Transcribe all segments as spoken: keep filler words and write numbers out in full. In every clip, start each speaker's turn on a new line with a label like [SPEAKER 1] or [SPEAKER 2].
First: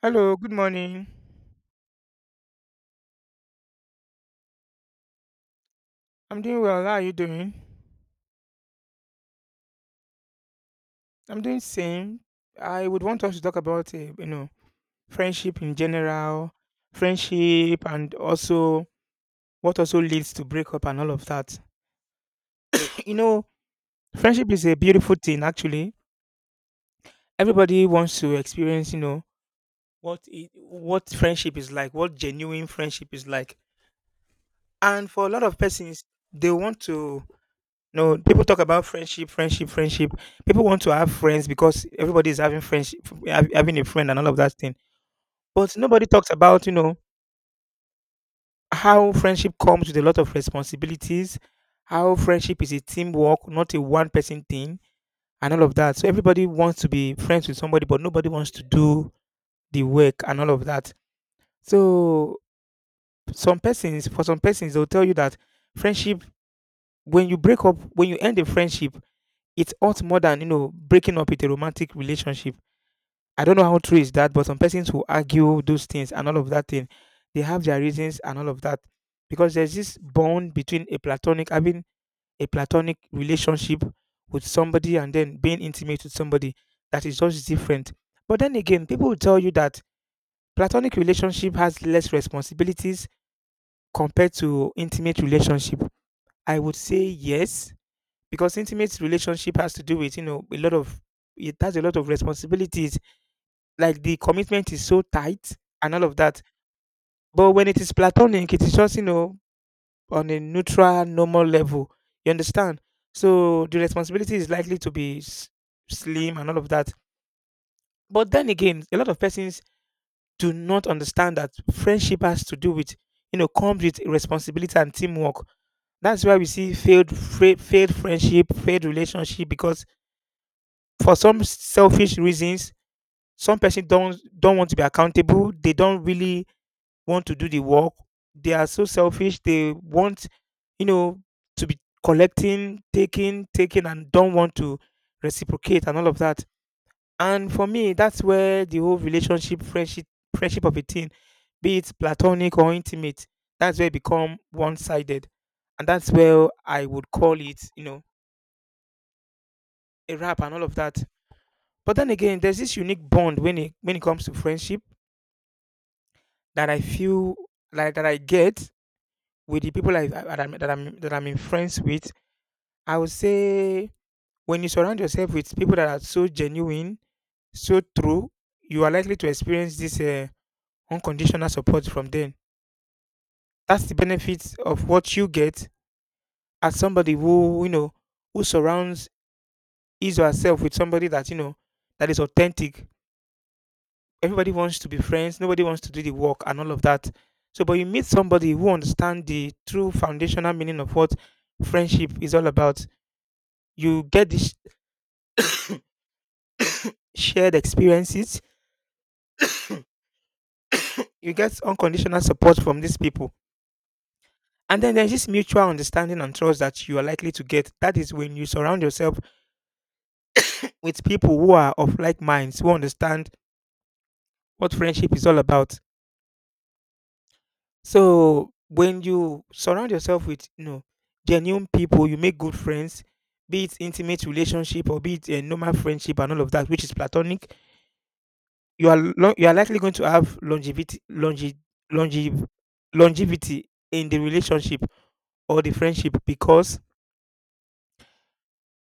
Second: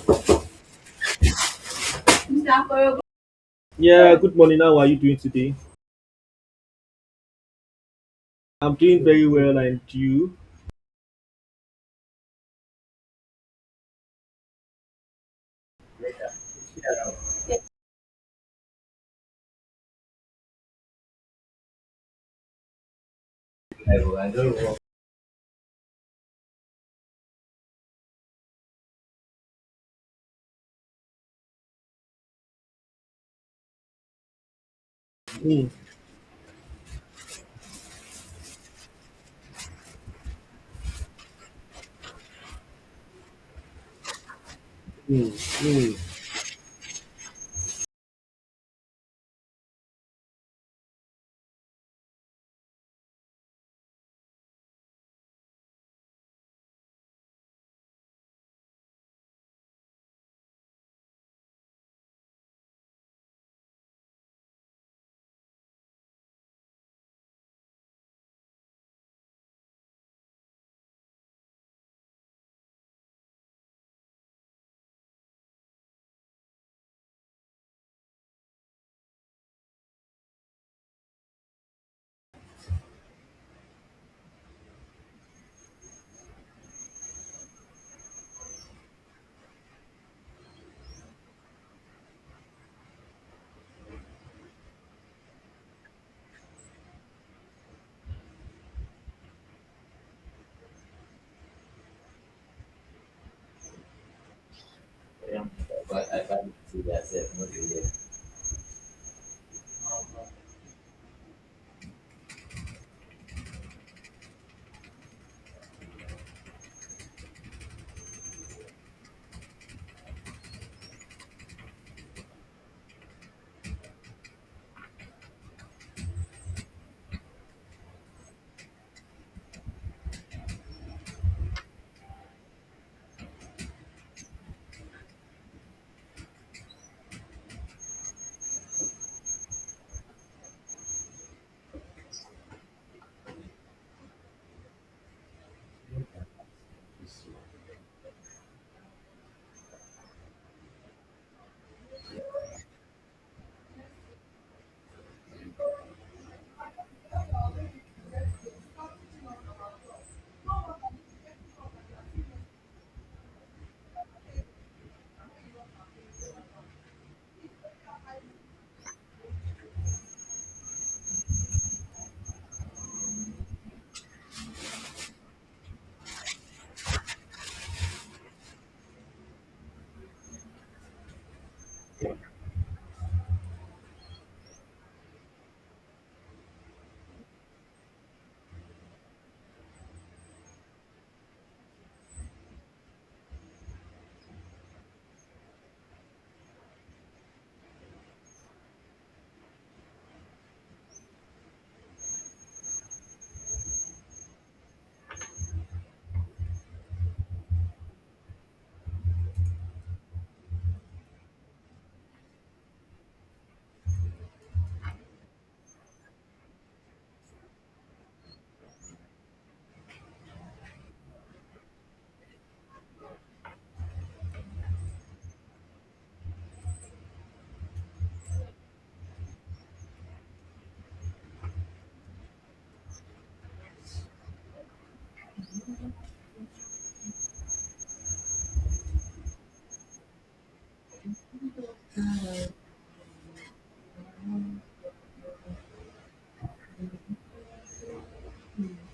[SPEAKER 1] Hello, good morning.
[SPEAKER 2] Yeah, good morning. How are you doing today?
[SPEAKER 1] I'm doing well. How are you doing?
[SPEAKER 2] I'm doing very well, and you?
[SPEAKER 1] I'm doing same. I would want us to talk about uh, you know friendship in general, friendship, and also what also leads to breakup and all of that. You know, Friendship is a beautiful thing. Actually, everybody wants to experience you know what it, what friendship is like, what genuine friendship is like. And for a lot of
[SPEAKER 2] Mm,
[SPEAKER 1] persons, they want to no, people talk about friendship, friendship, friendship. People want to have friends because everybody is having friendship, hav- having a friend, and all of that thing.
[SPEAKER 2] mm,
[SPEAKER 1] But nobody
[SPEAKER 2] mm.
[SPEAKER 1] talks about, you know, how friendship comes with a lot of responsibilities, how friendship is a teamwork, not a one person thing, and all of that. So everybody wants to be friends with somebody, but nobody wants to do the work and all of that. So some persons, for some persons, they'll tell you that friendship, when you break up, when you end a friendship, it hurts more than, you know, breaking up with a romantic relationship. I don't know how true is that, but some persons who argue those things and all of that thing, they have their reasons and all of that. Because there's this bond between a platonic, having a platonic relationship with somebody and then being intimate with somebody that is just different. But then again, people will tell you that platonic relationship has less responsibilities compared to intimate relationship. I would say yes, because intimate relationship has to do with you know a lot of it has a lot of responsibilities, like the commitment is so tight and all of that. But when it is platonic, it is just, you know on a neutral normal level, you understand. So the responsibility is likely to be s- slim and all of that. But then again, a lot of persons do not understand that friendship has to do with you know comes with responsibility and teamwork. That's why we see failed fra- failed friendship, failed relationship, because for some selfish reasons, some person don't don't want to be accountable. They don't really want to do the work. They are so selfish, they want, you know to be collecting, taking taking, and don't want to reciprocate and all of that. And for me, that's where the whole relationship, friendship friendship of a thing, be it platonic or intimate, that's where it become one-sided. And that's where I would call it, you know a rap and all of that. But then again, there's this unique bond when it when it comes to friendship that I feel like that I get with the people I, I- that I'm that I'm that I'm in friends with. I would say when you surround yourself with people that are so genuine, so true, you are likely to experience this uh, unconditional support from them. That's the benefit of what you get as somebody who you know who surrounds his or herself with somebody that you know that is authentic. Everybody wants to be friends, nobody wants to do the work and all of that. So, but you meet somebody who understands the true foundational meaning of what friendship is all about. You get this shared experiences, you get unconditional support from these people, and then there's this mutual understanding and trust that you are likely to get. That is when you surround yourself with people who are of like minds, who understand what friendship is all about. So when you surround yourself with you know genuine people, you make good friends, be it intimate relationship or be it a normal friendship and all of that, which is platonic. You are lo- you are likely going to have longevity, longe- longe- longevity in the relationship or the friendship, because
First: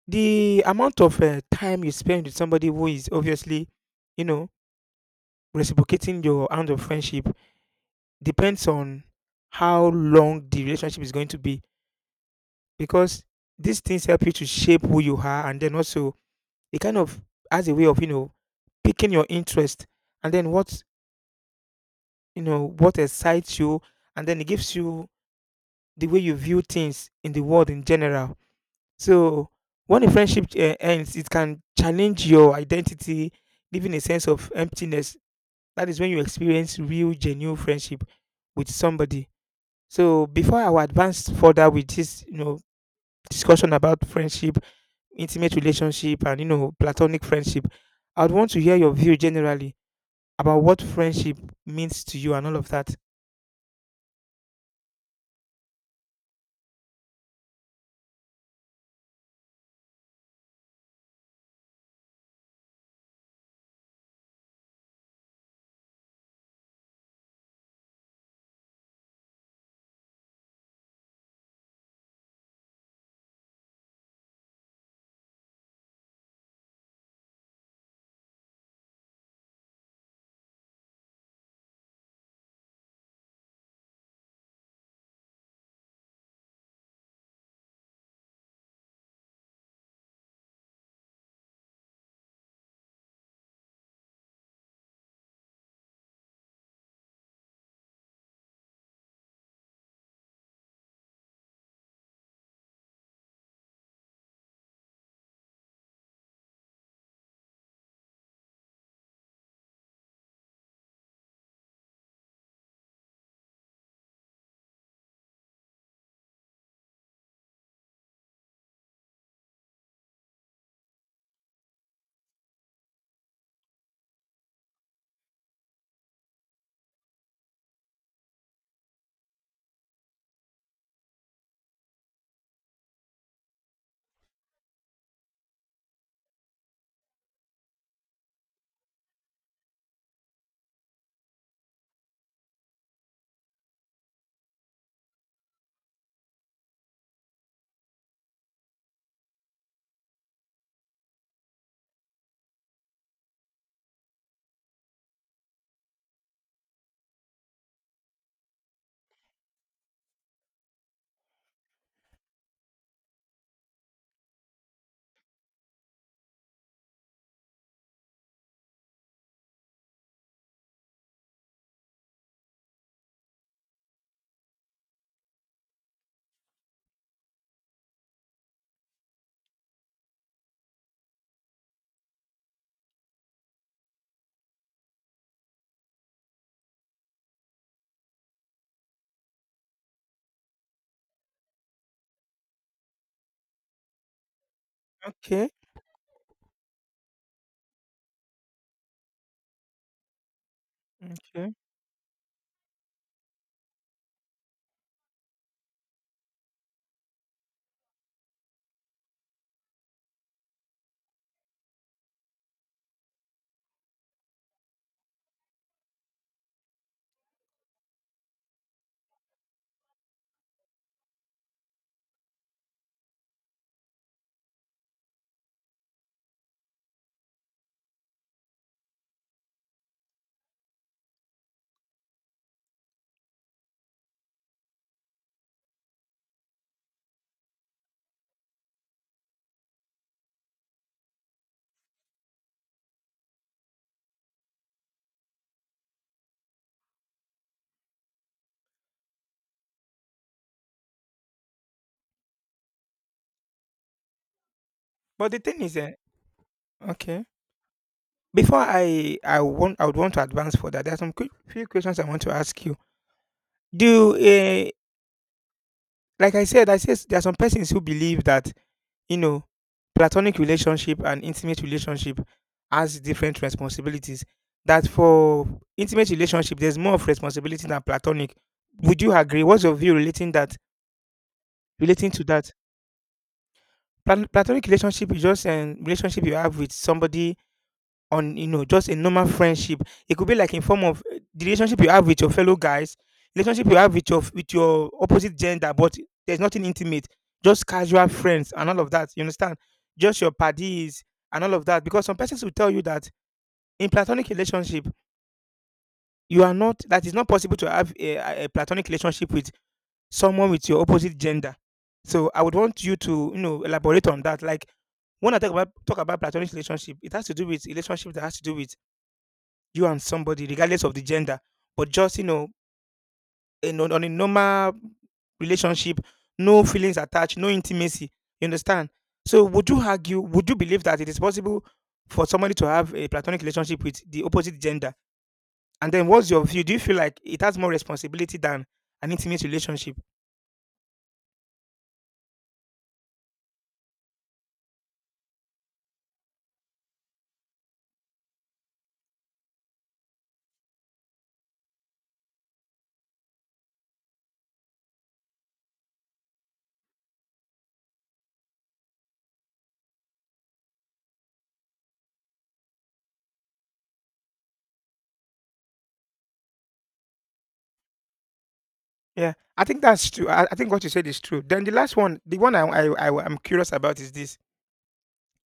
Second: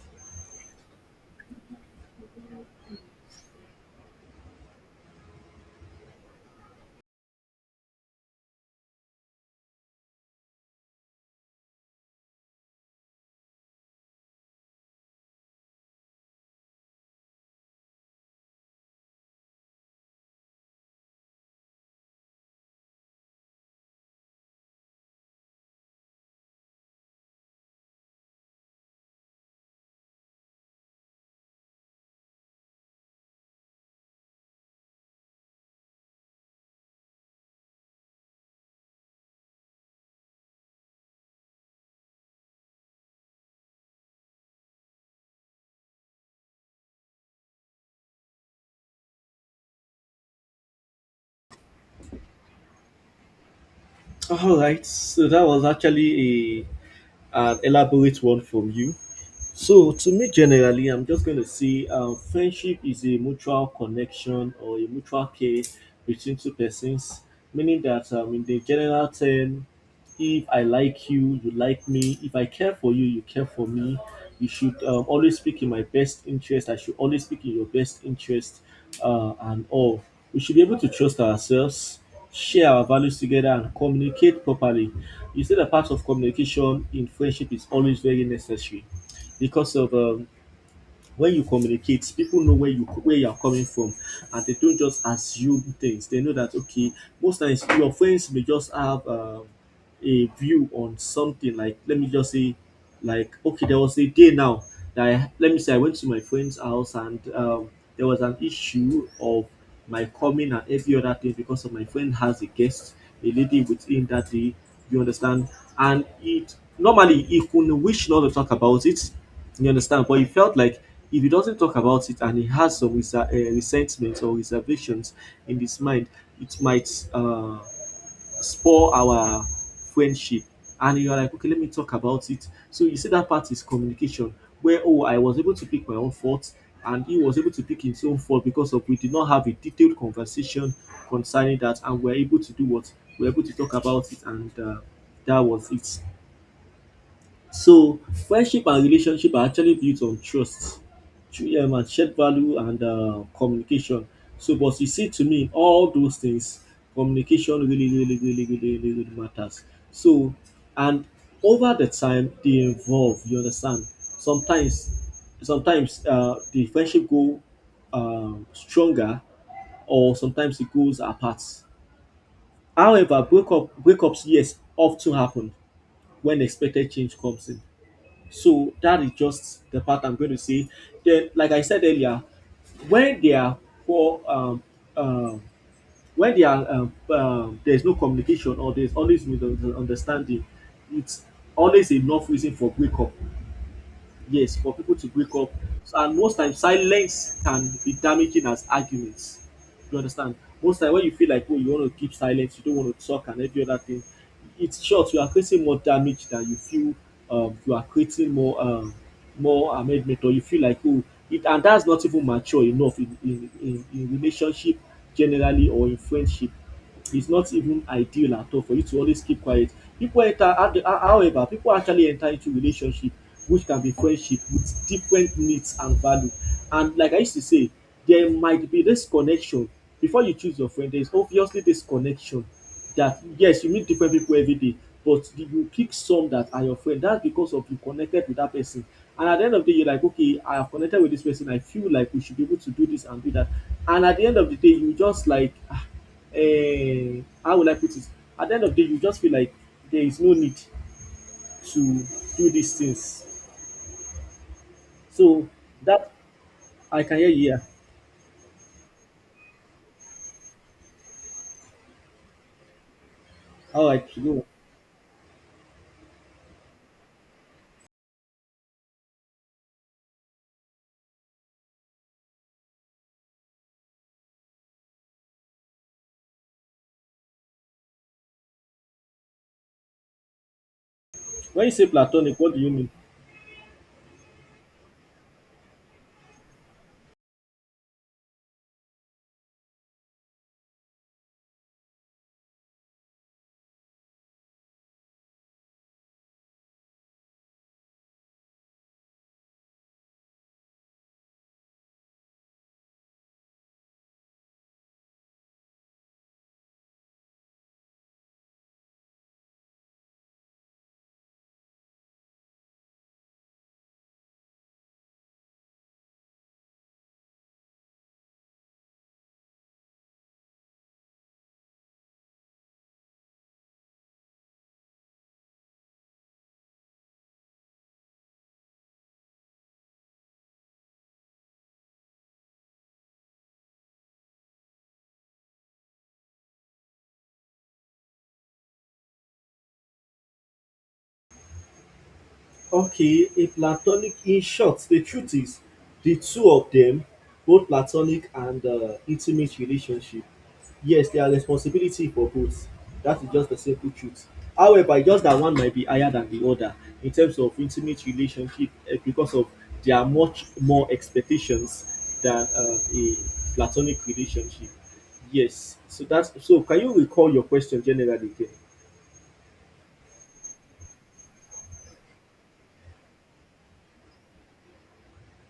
[SPEAKER 1] the amount of uh, time you spend with somebody who is obviously, you know, reciprocating your amount of friendship, depends on how long the relationship is going to be. Because these things help you to shape who you are, and then also it kind of has a way of, you know picking your interest, and then what you know what excites you. And then it gives you the way you view things in the world in general. So when a friendship uh, ends, it can challenge your identity, leaving a sense of emptiness. That is when you experience real genuine friendship with somebody. So before I will advance further with this, you know discussion about friendship, intimate relationship, and you know platonic friendship, I'd want to hear your view generally about what friendship means to you and all of that.
[SPEAKER 2] All right. So that was actually a an elaborate one from you. So, to me, generally, I'm just going to say um, friendship is a mutual connection or a mutual care between two persons, meaning that um, in the general term, if I like you, you like me. If I care for you, you care for me. You should um, always speak in my best interest. I should always speak in your best interest uh, and all. We should be able to trust ourselves, share our values together, and communicate properly. You see, the part of communication in friendship is always very necessary because of um, when you communicate, people know where you where you are coming from, and they don't just assume things. They know that, okay, most times your friends may just have um, a view on something. Like, let me just say, like, okay, there was a day now that I, let me say, I went to my friend's house, and um, there was an issue of my coming and every other thing, because of my friend has a guest, a lady with him that day, you understand. And it normally he could wish not to talk about it, you understand? But he felt like if he doesn't talk about it and he has some resa- uh, resentment or reservations in his mind, it might uh, spoil our friendship. And you're like, okay, let me talk about it. So you see, that part is communication, where, oh, I was able to pick my own faults and he was able to pick his own fault because of we did not have a detailed conversation concerning that, and we're able to do what? We're able to talk about it, and uh, that was it. So friendship and relationship are actually built on trust, tru- um, and shared value and uh, communication. So, but you see, to me, all those things, communication really, really, really, really, really, really matters. So, and over the time, they evolve. You understand? Sometimes, sometimes uh, the friendship go um, stronger, or sometimes it goes apart. However, breakup breakups yes often happen when expected change comes in, so that is just the part I'm going to say. Then, like I said earlier, when they are poor, um, um, when they are um, um, there's no communication or there's always misunderstanding, it's always enough reason for breakup, yes, for people to wake
[SPEAKER 1] Okay,
[SPEAKER 2] up. So, and most times silence can be damaging as arguments, you understand. Most time when you feel like,
[SPEAKER 1] okay.
[SPEAKER 2] oh, you want to keep silence, you don't want to talk and every other thing, it's short, you are creating more damage than you feel. um, you are creating more um, more amendment, or you feel like, oh, it, and that's not even mature enough in in, in, in relationship generally or in friendship, is not even ideal at all for you to always keep quiet. People enter However, people actually enter into relationship, which can be friendship, with different needs and value. And like I used to say, there might be this connection. Before you choose your friend, there is obviously this connection that, yes, you meet different people everyday, but you will pick some that are your friend, that's because of you connected with that person. And at the end of the day, you like, okay, I have connected with this person, I feel like we should be able to do this and do that. And at the end of the day, you just like, ah, uh, how will I put it? At the end of the day, you just feel like there is no need to do these things.
[SPEAKER 1] But the
[SPEAKER 2] So
[SPEAKER 1] thing is, eh,
[SPEAKER 2] that I can
[SPEAKER 1] okay.
[SPEAKER 2] hear you. Here.
[SPEAKER 1] Before I I want I would want to advance further. There are some quick, few questions I want to ask you.
[SPEAKER 2] How I
[SPEAKER 1] Do
[SPEAKER 2] go.
[SPEAKER 1] uh, Like I said, I says there are some persons who believe that You know, platonic relationship and intimate relationship has different responsibilities. That for intimate relationship, there's more of responsibility than platonic. Would you agree? What's your view relating that?
[SPEAKER 2] When you say
[SPEAKER 1] Relating to
[SPEAKER 2] platonic,
[SPEAKER 1] that,
[SPEAKER 2] what do you mean?
[SPEAKER 1] Plat- platonic relationship is just a relationship you have with somebody, on you know just a normal friendship. It could be like in form of uh, the relationship you have with your fellow guys, relationship you have with your with your opposite gender, but there's nothing intimate, just casual friends and all of that. You understand? Just your buddies and all of that. Because some persons will tell you that in platonic relationship, you are not that is not possible to have a, a a platonic relationship with someone with your opposite gender. So I would want you to, you know elaborate on that. Like when I talk about talk about platonic relationship, it has to do with relationship that has to do with you and somebody, regardless of the gender, but just, you know, in, on on a normal relationship, no feelings attached, no intimacy. You understand? So would you argue? Would you believe that it is possible for somebody to have a platonic relationship with the opposite gender? And then, what's your view? Do you feel like it has more responsibility than an intimate relationship?
[SPEAKER 2] Okay, a platonic, in short, the truth is, the two of them, both platonic and uh, intimate relationship, yes, they are responsibility for both. That is just the simple truth. However, just that one might be higher than the other. In terms of intimate relationship, eh, because of there are much more expectations than uh, a platonic relationship. Yes. So that's so. Can you recall your question generally again?
[SPEAKER 1] Yeah, I think that's true. I, I think what you said is true. Then the last one, the one I, I, I am curious about is this.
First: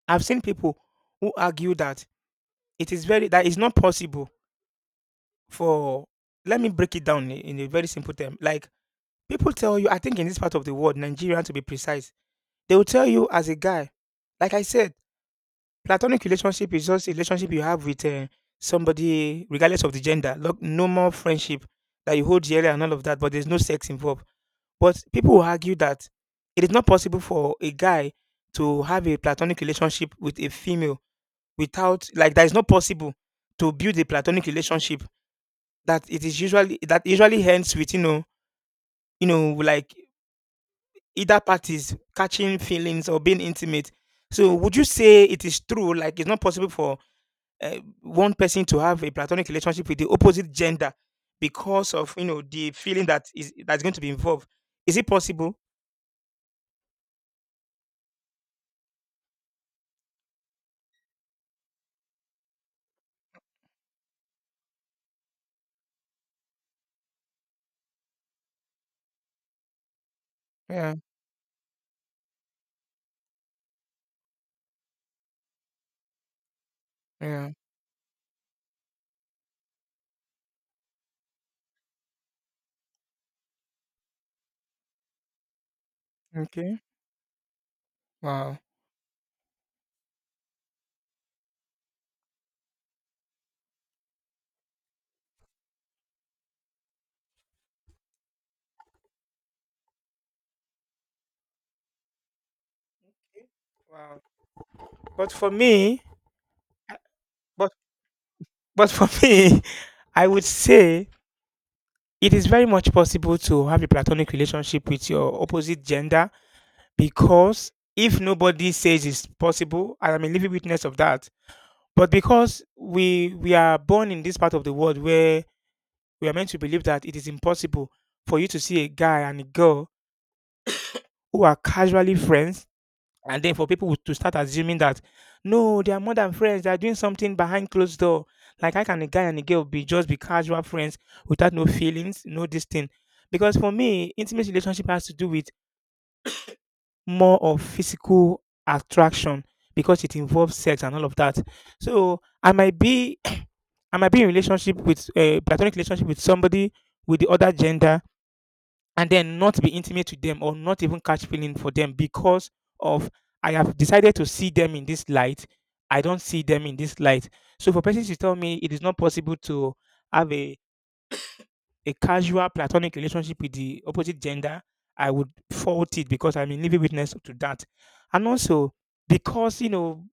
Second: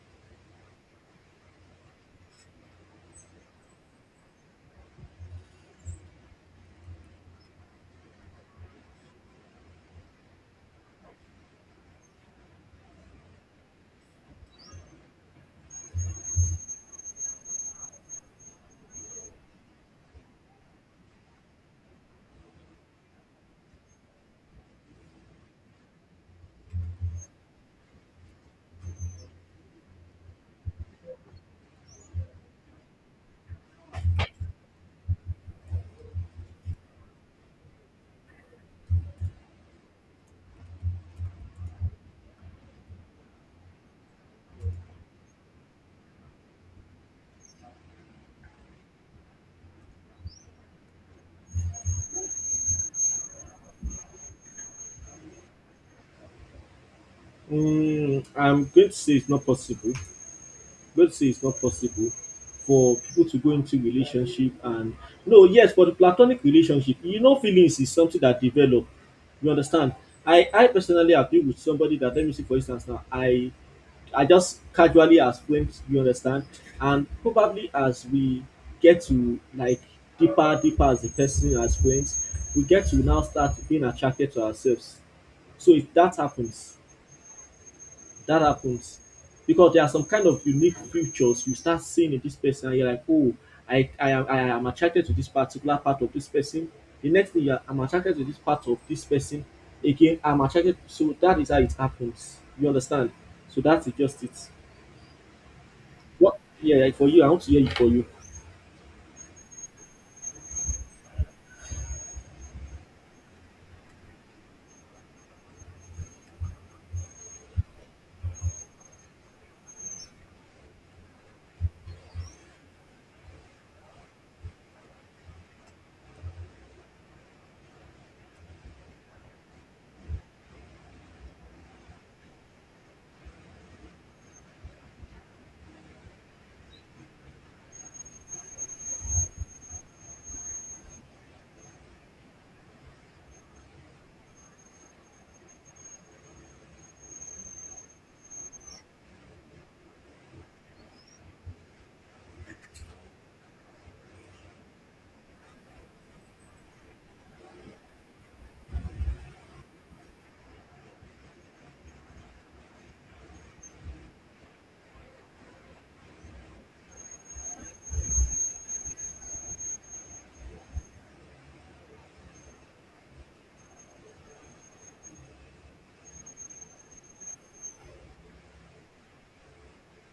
[SPEAKER 1] I've seen people who argue that it is very that it's not possible for, let me break it down, i- in a very simple term. Like people tell you, I think in this part of the world, Nigerian to be precise, they will tell you as a guy, like I said, platonic relationship is just a relationship you have with uh, somebody, regardless of the gender. Look, no more friendship that you hold dearly and all of that, but there's no sex involved. But people will argue that it is not possible for a guy to have a platonic relationship with a female without, like, that is not possible to build a platonic relationship, that it is usually that usually ends with you know you know like either parties catching feelings or being intimate. So would you say it is true, like it's not possible for uh, one person to have a platonic relationship with the opposite gender because of, you know the feeling that is that's going to be involved? Is it possible?
[SPEAKER 2] Mm, I'm going to say it's not possible. But say it's not possible for people to go into relationship and no, yes, for the platonic relationship, you know, feelings is something that develop. You understand? I I
[SPEAKER 1] Yeah,
[SPEAKER 2] personally agree with somebody that, let me see, for instance, now I I just casually as friends, you understand. And
[SPEAKER 1] yeah.
[SPEAKER 2] probably as we get to like deeper deeper as the person as friends, we get to now start being attracted to ourselves. So if that happens,
[SPEAKER 1] Okay.
[SPEAKER 2] that
[SPEAKER 1] Wow.
[SPEAKER 2] happens, because there are some kind of unique features you start seeing in this person, and you're like, oh, I, I am I am attracted to this particular part of this person. The next thing, you're, I'm attracted to this part of this person. Again, I'm attracted. So that is how it happens. You understand? So that's
[SPEAKER 1] Wow.
[SPEAKER 2] just it.
[SPEAKER 1] But for me,
[SPEAKER 2] What? Yeah, yeah, for you, I want to hear
[SPEAKER 1] but
[SPEAKER 2] it for you.
[SPEAKER 1] but for me, I would say it is very much possible to have a platonic relationship with your opposite gender, because if nobody says it's possible, I am a living witness of that. But because we we are born in this part of the world where we are meant to believe that it is impossible for you to see a guy and a girl who are casually friends, and then for people to start assuming that no, they are more than friends, they are doing something behind closed door. Like how can a guy and a girl be just be casual friends without no feelings, no this thing? Because for me, intimate relationship has to do with more of physical attraction because it involves sex and all of that. So I might be I might be in relationship with a platonic relationship with somebody with the other gender, and then not be intimate with them or not even catch feeling for them, because of I have decided to see them in this light. I don't see them in this light. So for persons to tell me it is not possible to have a a casual platonic relationship with the opposite gender, I would fault it because I'm a living witness to that. And also because, you know,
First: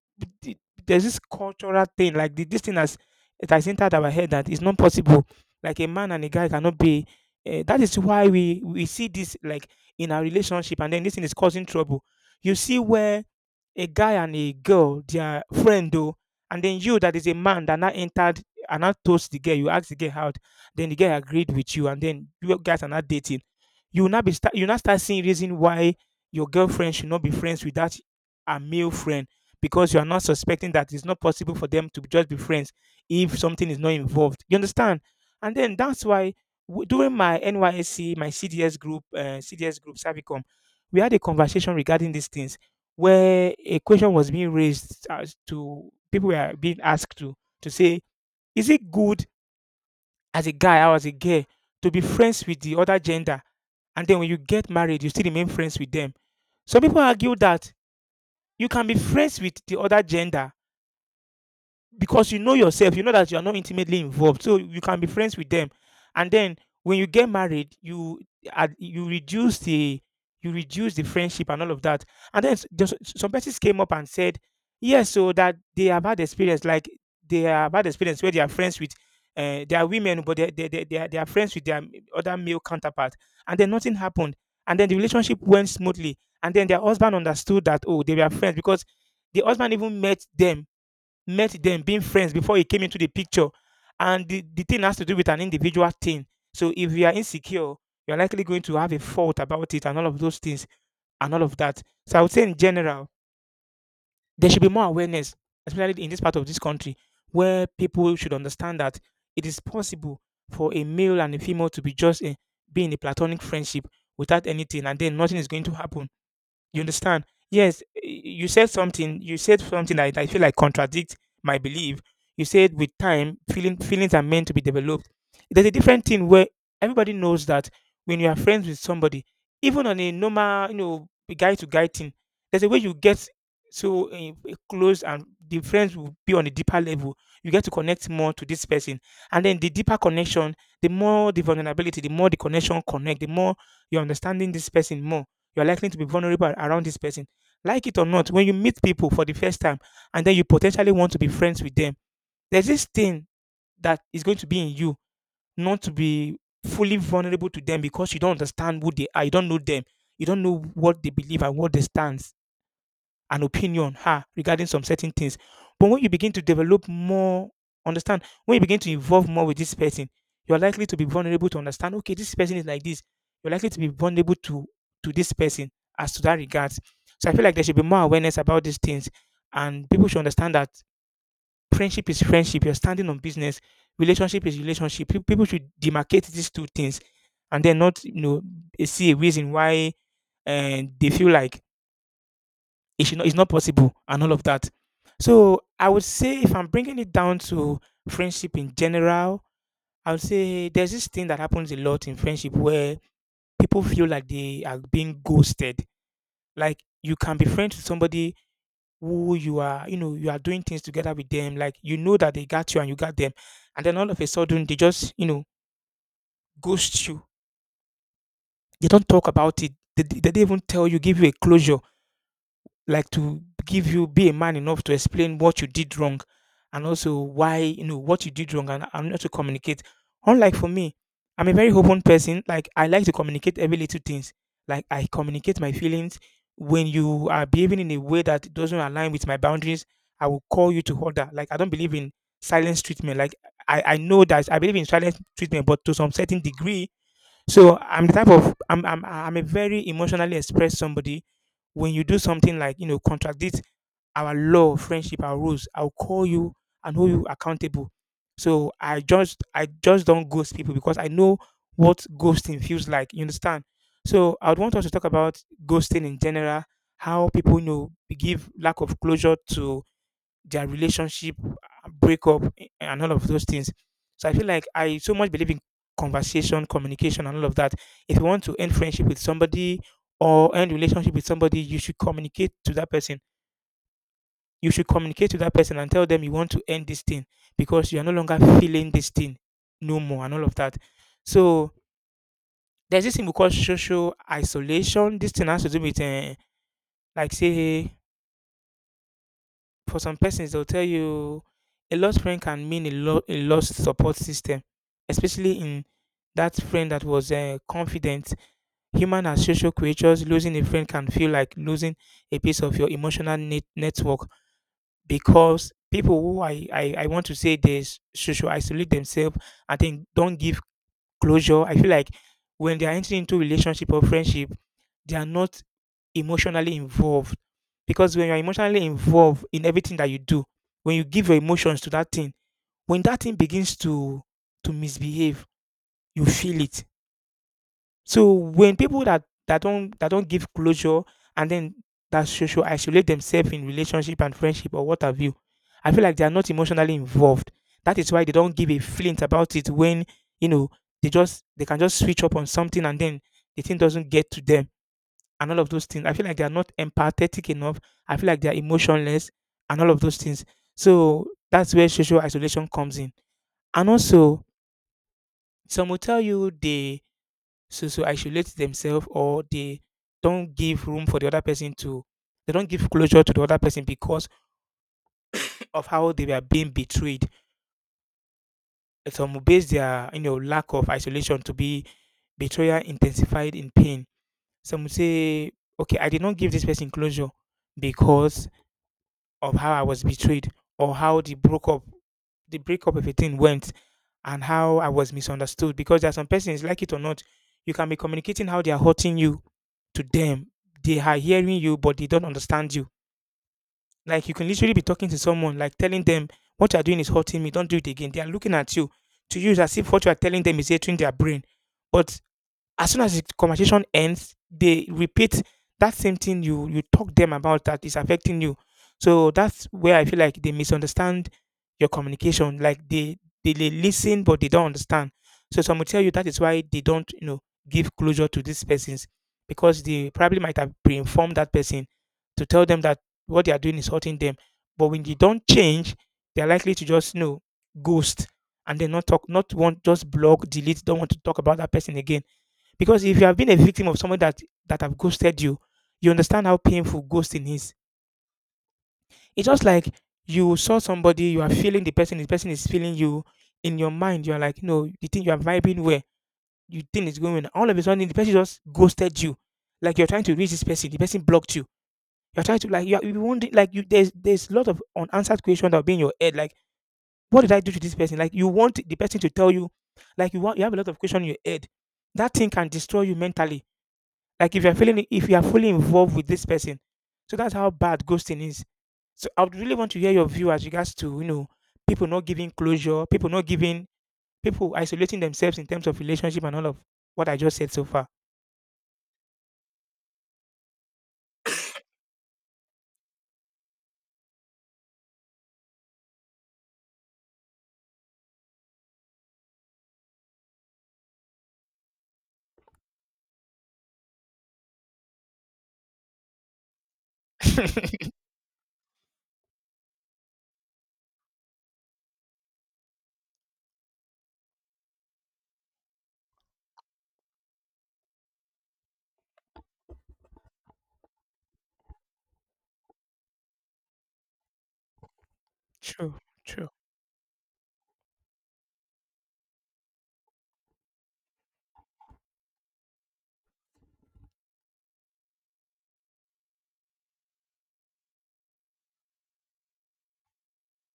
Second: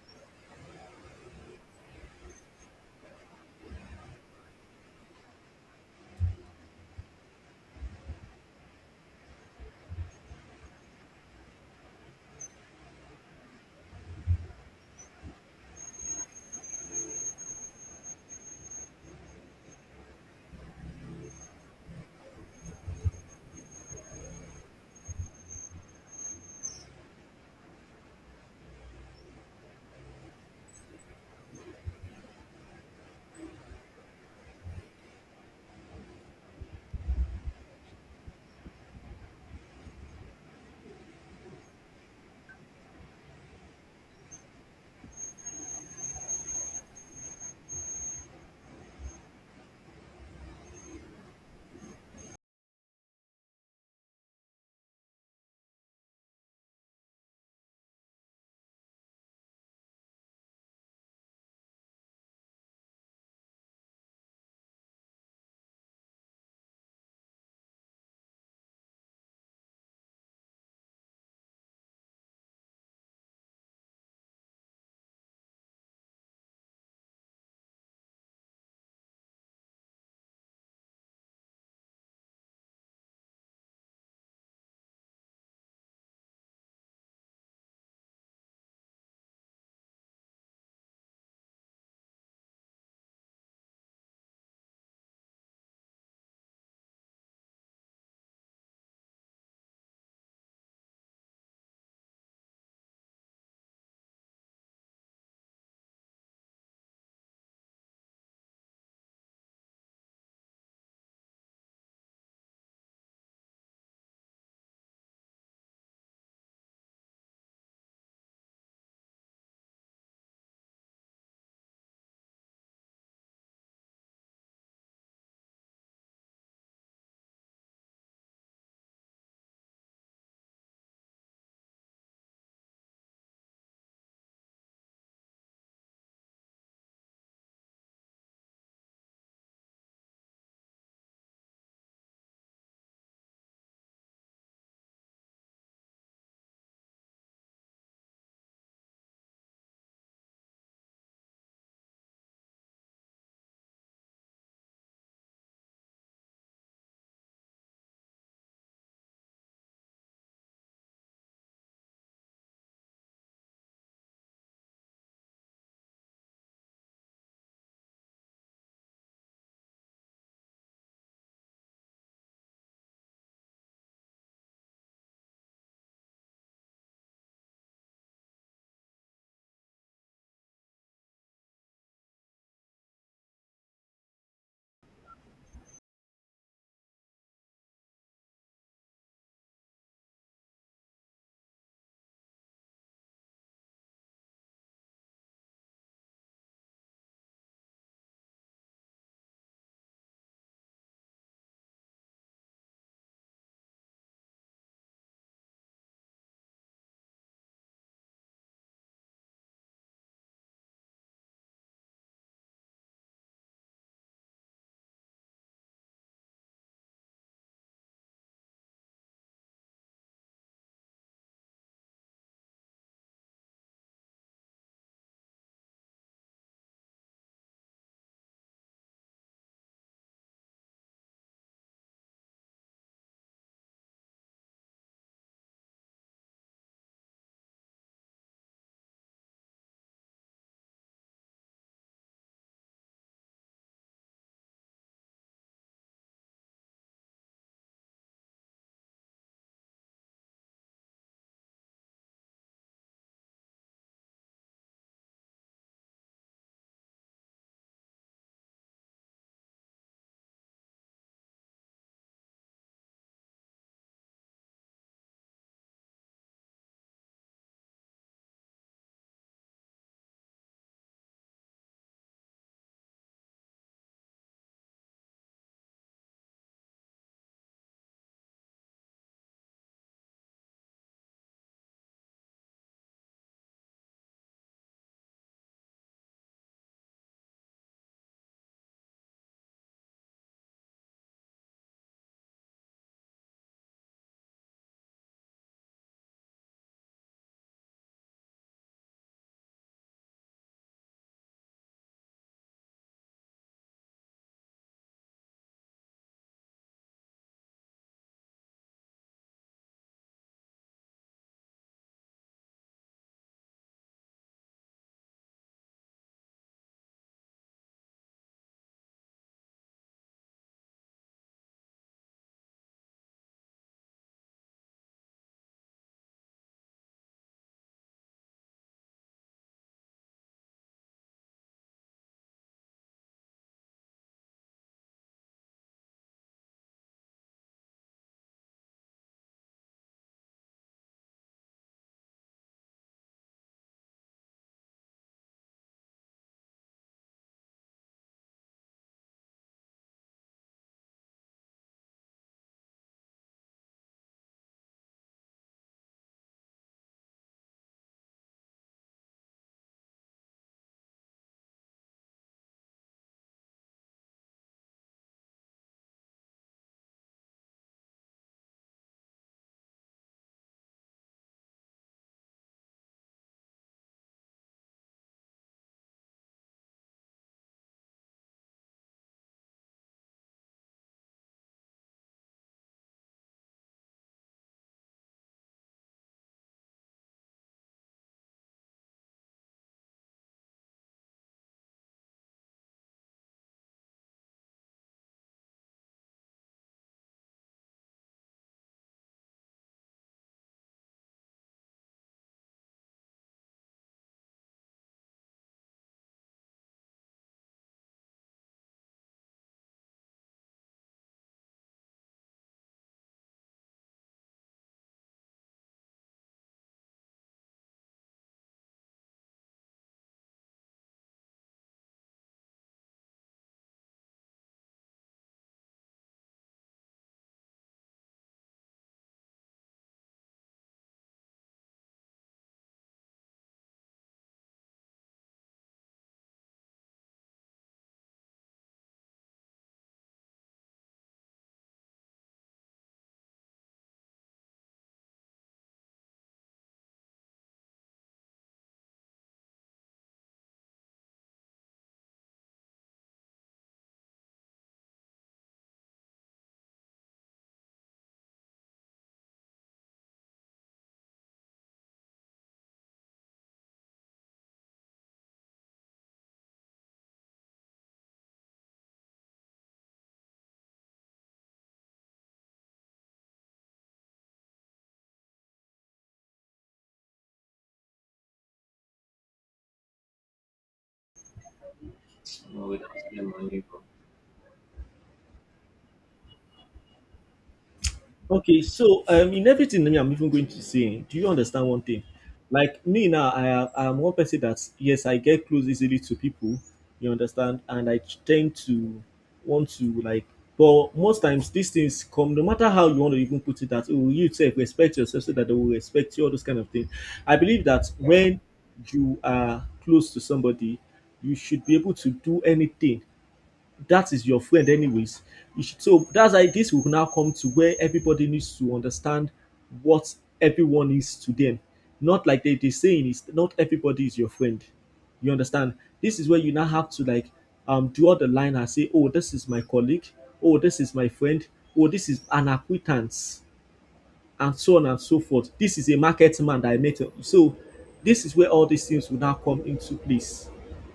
[SPEAKER 1] the- there's this cultural thing, like the, this thing has, it has entered our head that it's not possible. Like a man and a guy cannot be. Uh, that is why we, we see this like in our relationship, and then this thing is causing trouble. You see where a guy and a girl, their friend though, and then you that is a man that now entered and now toast the girl, you ask the girl out, then the girl agreed with you, and then you guys are not dating. You will not be start, You now start seeing reason why your girlfriend should not be friends with that a male friend, because you are not suspecting that it's not possible for them to just be friends if something is not involved. You understand? And then that's why w- during my N Y S C, my C D S group, uh, C D S group, Savicom, we had a conversation regarding these things, where a question was being raised as to people were being asked to to say, is it good as a guy or as a girl to be friends with the other gender? And then when you get married, you still remain friends with them. Some people argue that you can be friends with the other gender because you know yourself, you know that you are not intimately involved, so you can be friends with them, and then when you get married you ad- you reduce the, you reduce the friendship and all of that. And then s- there's- some persons came up and said yes, so that they have had experience, like they have had experience where they are friends with, uh, they are women, but they, they, they, they, are, they are friends with their m- other male counterpart, and then nothing happened, and then the relationship went smoothly, and then their husband understood that, oh, they were friends, because the husband even met them, met them being friends before he came into the picture. And the, the thing has to do with an individual thing. So if you are insecure, you're likely going to have a fault about it and all of those things and all of that. So I would say in general, there should be more awareness, especially in this part of this country, where people should understand that it is possible for a male and a female to be just in, be in a platonic friendship without anything, and then nothing is going to happen. You understand? Yes, y- you said something. You said something that I feel like contradict my belief. You said with time, feeling feelings are meant to be developed. There's a different thing where everybody knows that when you are friends with somebody, even on a normal, you know, guy to guy thing, there's a way you get so eh, close, and the friends will be on a deeper level. You get to connect more to this person, and then the deeper connection, the more the vulnerability, the more the connection connect, the more you're understanding this person more, you're likely to be vulnerable around this person. Like it or not, when you meet people for the first time and then you potentially want to be friends with them, there's this thing that is going to be in you not to be fully vulnerable to them, because you don't understand who they are, you don't know them, you don't know what they believe and what they stand an opinion ah, regarding some certain things. But when you begin to develop more, understand, when you begin to involve more with this person, you're likely to be vulnerable to understand, okay, this person is like this. You're likely to be vulnerable to to this person as to that regards. So I feel like there should be more awareness about these things, and people should understand that friendship is friendship. You're standing on business. Relationship is relationship. Pe- People should demarcate these two things, and then not, you know, see a reason why, and they feel like it should not, it's not possible and all of that. So I would say, if I'm bringing it down to friendship in general, I would say there's this thing that happens a lot in friendship where people feel like they are being ghosted. Like you can be friends with somebody who you are, you know, you are doing things together with them. Like you know that they got you and you got them, and then all of a sudden they just, you know, ghost you. They don't talk about it. They, they they don't even tell you, give you a closure, like to give you, be a man enough to explain what you did wrong, and also why, you know what you did wrong, and, and not to communicate. Unlike for me, I'm a very open person. Like I like to communicate every little things. Like I communicate my feelings. When you are behaving in a way that doesn't align with my boundaries, I will call you to order. Like I don't believe in silence treatment. Like i i know that I believe in silence treatment, but to some certain degree. So I'm the type of i'm i'm, I'm a very emotionally expressed somebody. When you do something like, you know, contradict our law, friendship, our rules, I'll call you and hold you accountable. So I just I just don't ghost people, because I know what ghosting feels like. You understand? So I would want us to talk about ghosting in general, how people, you know, give lack of closure to their relationship, uh, breakup, a- and all of those things. So I feel like I so much believe in conversation, communication, and all of that. If you want to end friendship with somebody or end relationship with somebody, you should communicate to that person. You should communicate to that person and tell them you want to end this thing because you are no longer feeling this thing no more and all of that. So there's this thing we call social isolation. This thing has to do with, uh, like say, for some persons they'll tell you a lost friend can mean a, lo- a lost support system, especially in that friend that was, uh, confident. Human as social creatures, losing a friend can feel like losing a piece of your emotional net- network, because people who I, I i want to say they s- social isolate themselves, I think, don't give closure. I feel like when they are entering into relationship or friendship, they are not emotionally involved. Because when you're emotionally involved in everything that you do, when you give your emotions to that thing, when that thing begins to to misbehave, you feel it. So when people that that don't that don't give closure, and then that social isolate themselves in relationship and friendship or what have you, I feel like they are not emotionally involved. That is why they don't give a flint about it, when, you know, they just they can just switch up on something, and then the thing doesn't get to them and all of those things. I feel like they are not empathetic enough. I feel like they are emotionless and all of those things. So that's where social isolation comes in. And also, some will tell you they so so isolate themselves, or they don't give room for the other person to, they don't give closure to the other person because of how they were being betrayed. Some will base their, you know, lack of isolation to be betrayal intensified in pain. Some will say, okay, I did not give this person closure because of how I was betrayed, or how the broke up, the breakup of a thing went, and how I was misunderstood. Because there are some persons, like it or not, you can be communicating how they are hurting you to them. They are hearing you, but they don't understand you. Like you can literally be talking to someone, like telling them what you're doing is hurting me, don't do it again. They are looking at you to use as if what you are telling them is entering their brain. But as soon as the conversation ends, they repeat that same thing you you talk them about, that is affecting you. So that's where I feel like they misunderstand your communication. Like they they, they listen but they don't understand. So some will tell you that is why they don't, you know, give closure to these persons, because they probably might have pre-informed that person to tell them that what they are doing is hurting them. But when they don't change, they are likely to just, you know, ghost, and then not talk, not want, just block, delete, don't want to talk about that person again. Because if you have been a victim of someone that that have ghosted you, you understand how painful ghosting is. It's just like you saw somebody, you are feeling the person, the person is feeling you. In your mind, you are like, no, you think you are vibing where you think it's going. Well, all of a sudden, the person just ghosted you. Like you're trying to reach this person, the person blocked you. You're trying to like you, are- you want like you there's there's a lot of unanswered questions that will be in your head. Like, what did I do to this person? Like you want the person to tell you, like you want you have a lot of questions in your head. That thing can destroy you mentally. Like if you're feeling if you are fully involved with this person. So that's how bad ghosting is. So I would really want to hear your view as regards to, you know, people not giving closure, people not giving people isolating themselves in terms of relationship and all of what I just said so far.
[SPEAKER 2] Okay, so um, in everything, me, I'm even going to say, do you understand one thing? Like me now, I am I am one person that, yes, I get close easily to people. You understand, and I tend to want to like, but most times these things come, no matter how you want to even put it. That, oh, you say respect yourself so that they will respect you, all those kind of things. I believe that when you are close to somebody, you should be able to do anything that is your friend anyways, you should. So that's why this will now come to where everybody needs to understand what everyone is to them. Not like they, they saying is not everybody is your friend, you understand.
[SPEAKER 1] True,
[SPEAKER 2] This is where you now
[SPEAKER 1] true.
[SPEAKER 2] have to like um draw the line and say, oh, this is my colleague, oh, this is my friend, oh, this is an acquaintance, and so on and so forth. This is a market man that I met. So this is where all these things will now come into place.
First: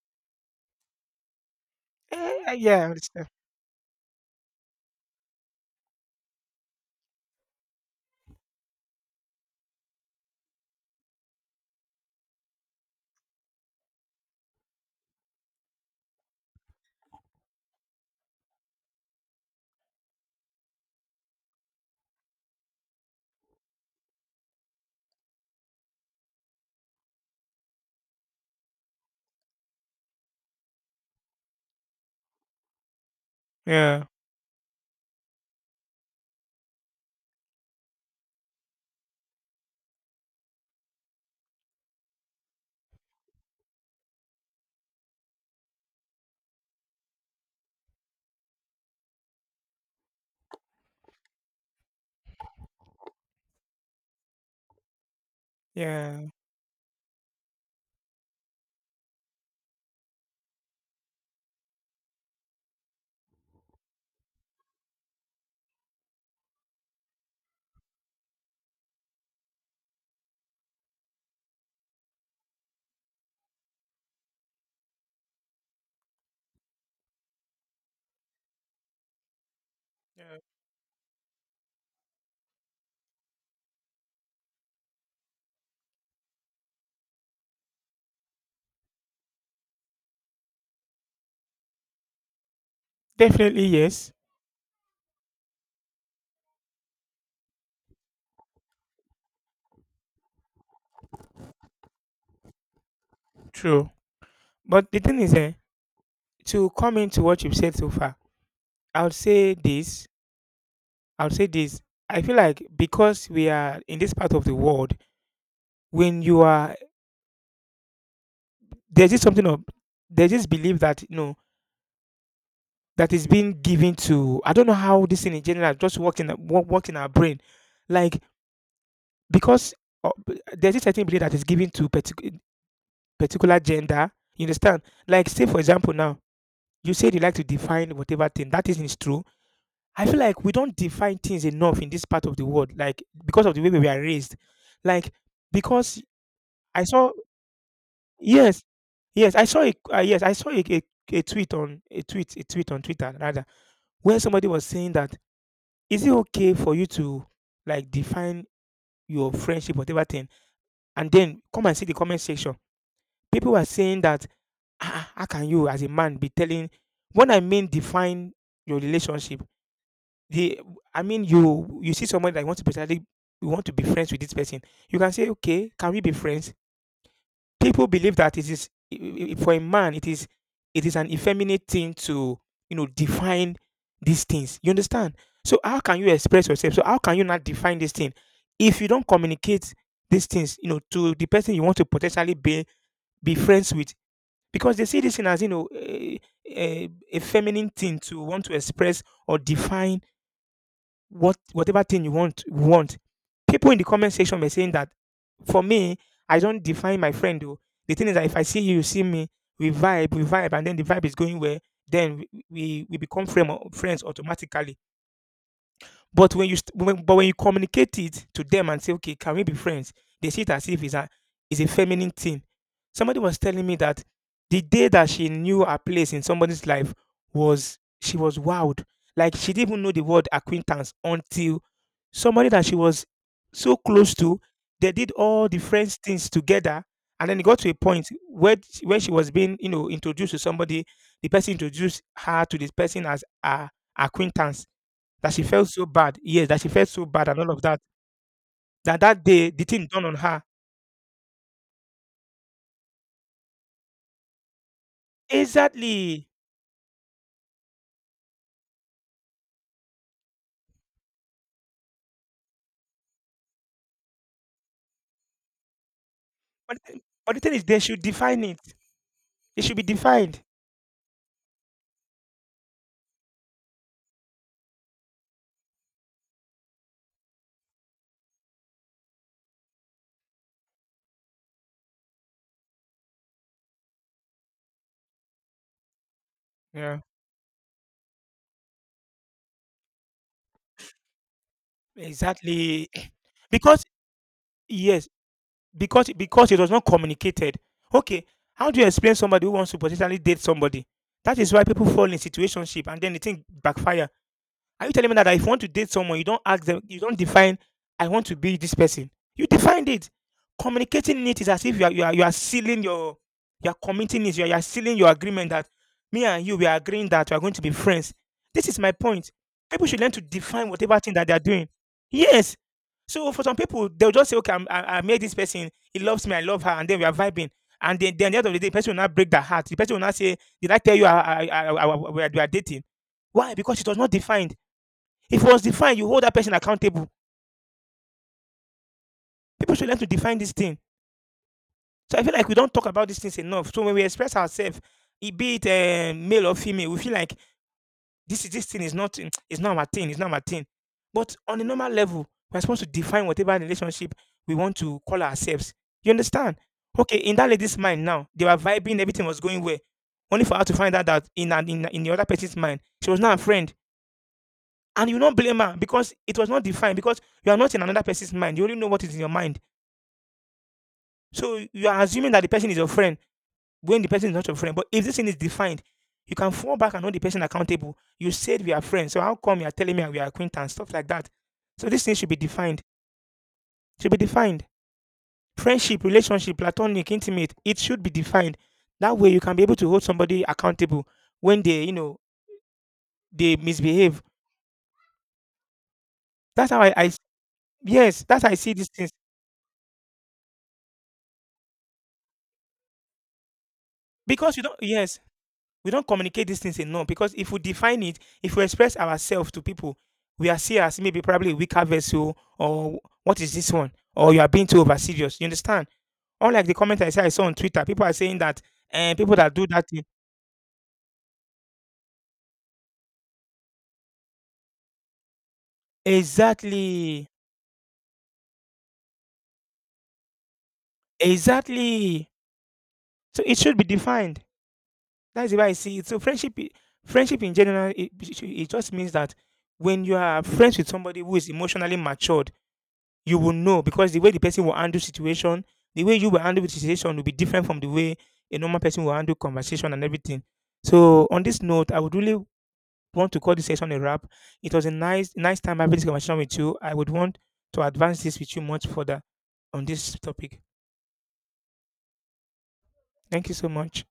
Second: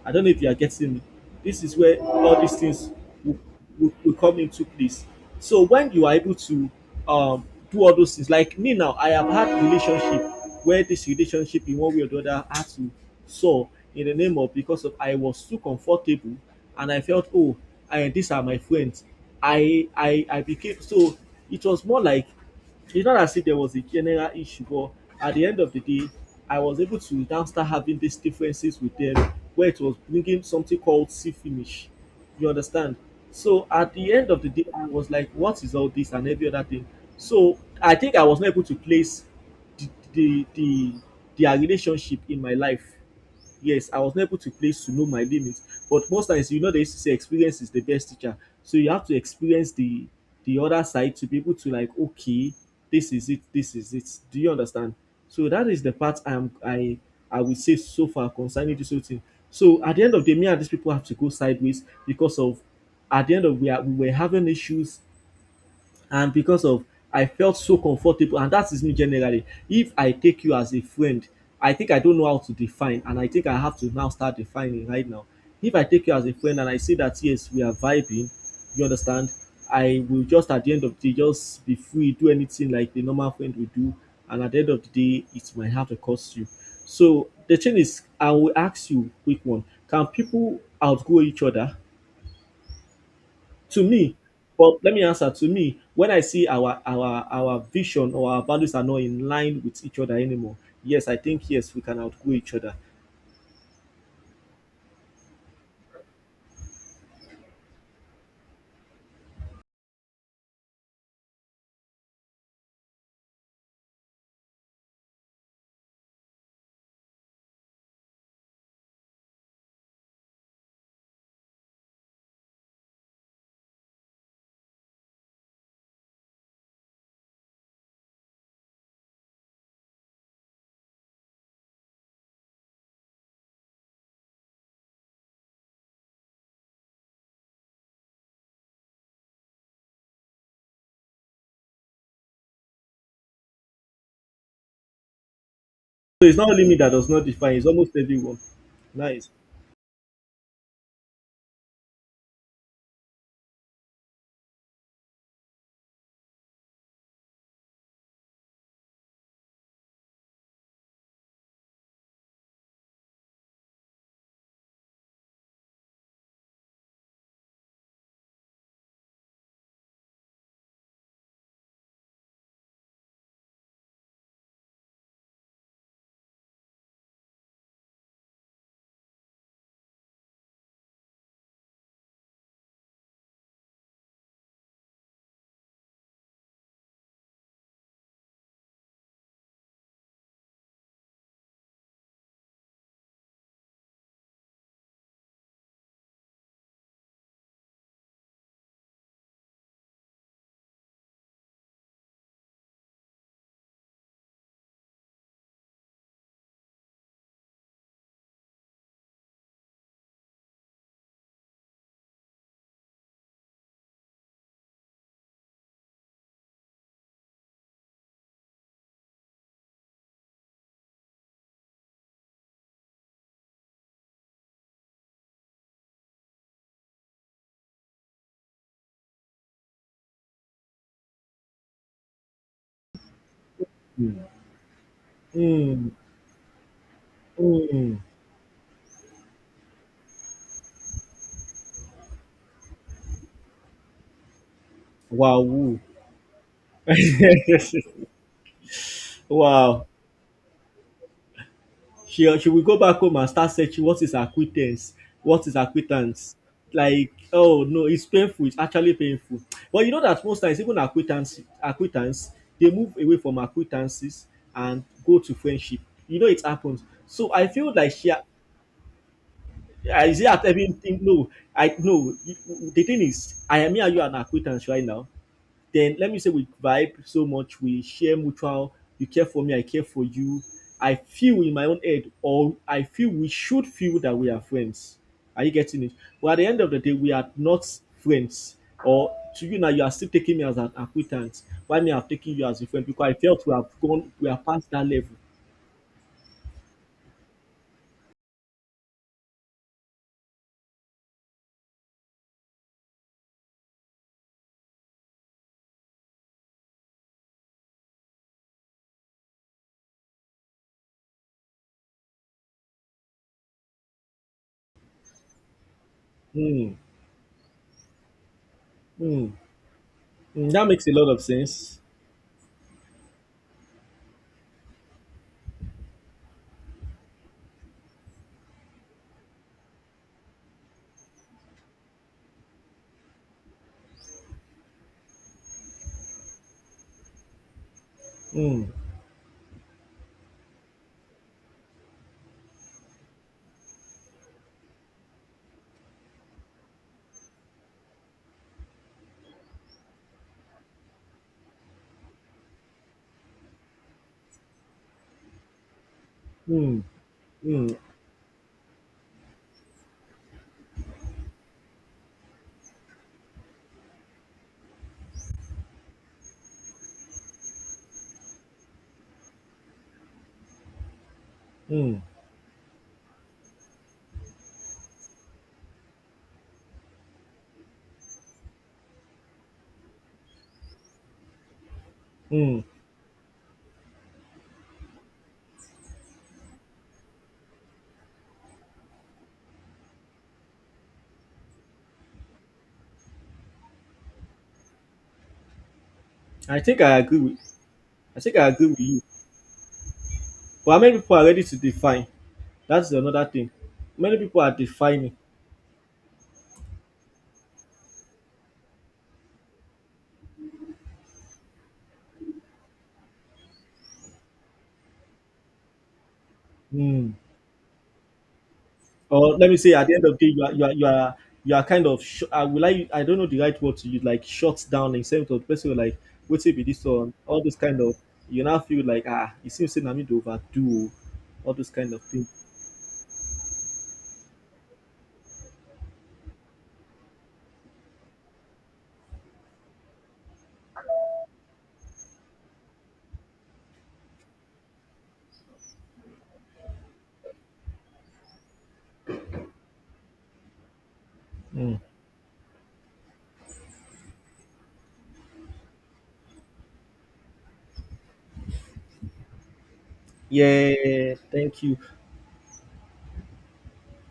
[SPEAKER 2] I don't know if you are getting me. This is where all
[SPEAKER 1] Eh,
[SPEAKER 2] these
[SPEAKER 1] yeah, I
[SPEAKER 2] things
[SPEAKER 1] understand.
[SPEAKER 2] will, will, will come into place. So when you are able to um, do all those things, like me now, I have had relationship where this relationship in one way or the other had to soar, in the name of, because of I was too comfortable and I felt, oh, and these are my friends. I I I became so, it was more like, it's not as if there was a general issue, but at the end of the day, I was able to now start having these differences with them, where it was bringing something called see finish. You understand? So at
[SPEAKER 1] Yeah,
[SPEAKER 2] the end of the day, I was like, what is all this and every other thing? So I think I was not able to place the the the their relationship in my life. Yes, I was not able to place to know my limit. But most times, you know, they used to say experience is the best teacher. So you have to experience the the other side to be able to, like, okay, this is it, this is it. Do you understand? So that is the part
[SPEAKER 1] yeah.
[SPEAKER 2] I'm I I would say so far concerning this whole thing. So at the end of the day, me and these people have to go sideways, because of at the end of we are we were having issues, and because of I felt so comfortable. And that is me generally, if I take you as a friend, I think I don't know how to define, and I think I have to now start defining right now. If I take you as a friend and I see that, yes, we are vibing, you understand, I will just at the end of the day just be free, do anything like the normal friend will do, and at the end of the day it might have to cost you. So the thing is, I will ask you quick one, can people outgrow each other?
[SPEAKER 1] Definitely
[SPEAKER 2] To
[SPEAKER 1] yes.
[SPEAKER 2] me, but let me answer, to me, when I see our our our vision or our values are not in line with each other anymore, yes, I think, yes, we can outgrow each other.
[SPEAKER 1] True. But the thing is, eh, to come into what you've said so far, I would say this. I would say this. I feel like because we are in this part of the world, when you are there's this something of there's this belief that, you know, that is being given to, I don't know how this thing in general just work in wo- work in our brain, like because uh, b- there's this certain belief that is given to particular particular gender. You understand? Like say for example now, you said you like to define whatever thing that isn't, is true. I feel like we don't define things enough in this part of the world, like because of the way we were raised, like because
[SPEAKER 2] So it's not only me
[SPEAKER 1] I
[SPEAKER 2] that does
[SPEAKER 1] saw
[SPEAKER 2] not define, it's almost everyone.
[SPEAKER 1] yes,
[SPEAKER 2] Nice.
[SPEAKER 1] yes I saw a, uh, yes I saw a, a, a tweet on a tweet a tweet on Twitter rather, where somebody was saying that, is it okay for you to like define your friendship whatever thing, and then come and see the comment section. People were saying that, ah, how can you as a man be telling, when I mean define your relationship, the, I mean you, you see somebody that you want to be you want to be friends with this person, you can say, okay, can we be friends? People believe that it is, i- i- for a man it is, it is an effeminate thing to, you know, define these things. You understand? So how can you express yourself, so how can you not define this thing if you don't communicate these things, you know, to the person you want to potentially be be friends with, because they see this thing as, you know, a, a, a feminine thing to want to express or define what whatever thing you want want. People in the comment section were saying that, for me, I don't define my friend though. The thing is that if I see you, you see me, we vibe, we vibe, and then the vibe is going where, then we we we become frame, friends automatically. But when you st- when, but when you communicate it to them and say, okay, can we be friends? They see it as if it's a, it's a feminine thing. Somebody was telling me that the day that she knew her place in somebody's life, was she was wowed. Like she didn't even know the word acquaintance until somebody that she was so close
[SPEAKER 2] Mm.
[SPEAKER 1] to, they did all the
[SPEAKER 2] Mm.
[SPEAKER 1] friends things together. And then it got to a
[SPEAKER 2] Mm.
[SPEAKER 1] point where where she was being, you know, introduced to somebody. The person introduced her to this person as a acquaintance, that she felt
[SPEAKER 2] Wow.
[SPEAKER 1] so bad. Yes, that she felt so bad and all of that. That that day the thing
[SPEAKER 2] Wow,
[SPEAKER 1] done on her.
[SPEAKER 2] she she will go back home and start searching, what is acquittance, what is
[SPEAKER 1] Exactly.
[SPEAKER 2] acquittance. Like, oh, no, it's painful. It's actually painful. But you know that most times, even acquittance, acquittance, they move away from acquittances and go to friendship. You know it
[SPEAKER 1] But
[SPEAKER 2] happens.
[SPEAKER 1] the-
[SPEAKER 2] So
[SPEAKER 1] but the
[SPEAKER 2] I
[SPEAKER 1] thing is,
[SPEAKER 2] feel
[SPEAKER 1] they
[SPEAKER 2] like
[SPEAKER 1] should
[SPEAKER 2] she ha-
[SPEAKER 1] define it. It should be
[SPEAKER 2] is it
[SPEAKER 1] defined.
[SPEAKER 2] at everything? No, I no. The thing is, I am me and you are an acquittance right now, then let me say we vibe so much, we share mutual, you care for me, I care for you. I feel in my own head, or I feel we should feel that we are friends. Are you getting it? But at the end of the day,
[SPEAKER 1] Yeah.
[SPEAKER 2] we are not friends. Or to you now, you are still taking me as an acquaintance. Why me, I'm taking you as a friend,
[SPEAKER 1] Exactly.
[SPEAKER 2] because I felt we have
[SPEAKER 1] Because
[SPEAKER 2] gone, we are past that
[SPEAKER 1] yes,
[SPEAKER 2] level.
[SPEAKER 1] because because it was not communicated. Okay, how do you explain somebody who wants to potentially date somebody? That is why people fall in situationship and then the thing backfires. Are you telling me that, if you want to date someone, you don't ask them, you don't define, I want to be this person? You defined it. Communicating it is as if you are, you are, you are sealing your, you are committing it, you are, you are sealing your agreement that me and you, we
[SPEAKER 2] Hmm.
[SPEAKER 1] are agreeing that we are going to be friends. This is my
[SPEAKER 2] Hmm.
[SPEAKER 1] point. People should learn to
[SPEAKER 2] Hmm. That
[SPEAKER 1] define
[SPEAKER 2] makes a
[SPEAKER 1] whatever
[SPEAKER 2] lot
[SPEAKER 1] thing
[SPEAKER 2] of
[SPEAKER 1] that they are doing.
[SPEAKER 2] sense.
[SPEAKER 1] Yes. So for some people, they'll just say, okay, I'm, I, I made this person, he loves me, I love her, and then we are vibing. And then, then at the end of the day, the person will not break their heart. The person will not say, did I tell you I, I, I, I, we, are, we are dating? Why? Because it was not defined. If it was defined, you hold that person accountable.
[SPEAKER 2] Hmm.
[SPEAKER 1] People should learn to define this thing. So I feel like we don't talk about these things enough. So when we express ourselves, it be it eh, male or female, we feel like this is this thing is not, it's not our thing, it's not our thing. But on a normal level, we're supposed to define whatever relationship we want to call ourselves. You understand?
[SPEAKER 2] Hmm.
[SPEAKER 1] Okay, in that
[SPEAKER 2] Hmm.
[SPEAKER 1] lady's mind now, they were vibing, everything was going well. Only for her to find out that in an, in, in the other person's mind, she was not a friend. And you don't blame her because it was not defined, because you are not in another person's mind. You only know what is in your mind. So you
[SPEAKER 2] Hmm.
[SPEAKER 1] are assuming that the person is your friend when the person is not your friend. But if this thing is defined, you can fall back and hold the person accountable. You said we are friends, so how come you are telling me we are acquaintance? Stuff like that. So this thing should be
[SPEAKER 2] Hmm.
[SPEAKER 1] defined. Should be defined. Friendship, relationship, platonic, intimate. It should be defined. That way you can be able to hold somebody accountable when they, you know, they misbehave.
[SPEAKER 2] I
[SPEAKER 1] That's how
[SPEAKER 2] think
[SPEAKER 1] I,
[SPEAKER 2] I
[SPEAKER 1] I
[SPEAKER 2] agree with. I
[SPEAKER 1] yes,
[SPEAKER 2] think
[SPEAKER 1] that's
[SPEAKER 2] I
[SPEAKER 1] how I
[SPEAKER 2] agree
[SPEAKER 1] see
[SPEAKER 2] with
[SPEAKER 1] these
[SPEAKER 2] you.
[SPEAKER 1] things.
[SPEAKER 2] But how many people are ready to define? That's another thing. Many people are
[SPEAKER 1] Because you don't,
[SPEAKER 2] defining,
[SPEAKER 1] yes, we don't communicate these things enough, because if we define it, if we express ourselves to people, we are seen as maybe probably a weaker vessel, or what is this one? Or you are being too over serious. You understand? Unlike the comment I
[SPEAKER 2] mm,
[SPEAKER 1] said I saw on Twitter, people are saying that and people
[SPEAKER 2] or let
[SPEAKER 1] that
[SPEAKER 2] me
[SPEAKER 1] do
[SPEAKER 2] say, at
[SPEAKER 1] that
[SPEAKER 2] the
[SPEAKER 1] thing.
[SPEAKER 2] end of the day, you are you are you are, you are kind of sh- I will I I don't know the right word to use, like shut down in sense of person will like what's it be this one,
[SPEAKER 1] Exactly.
[SPEAKER 2] all this kind of you now feel like, ah, it seems saying I need to overdo all this kind of thing.
[SPEAKER 1] Exactly. So it should be defined. That's the way I see it. So friendship i- friendship in general, it, it should- it just means that when you are friends with somebody who is emotionally matured, you will know, because the way the person will handle situation, the way you will handle the situation will be different from the way a normal person will handle conversation and everything. So on this
[SPEAKER 2] Mm.
[SPEAKER 1] note, I would really want to call this session a wrap. It was a nice nice time having this conversation with you. I would want to advance this with you much further on this topic.
[SPEAKER 2] Yeah, thank you.
[SPEAKER 1] Thank you so much.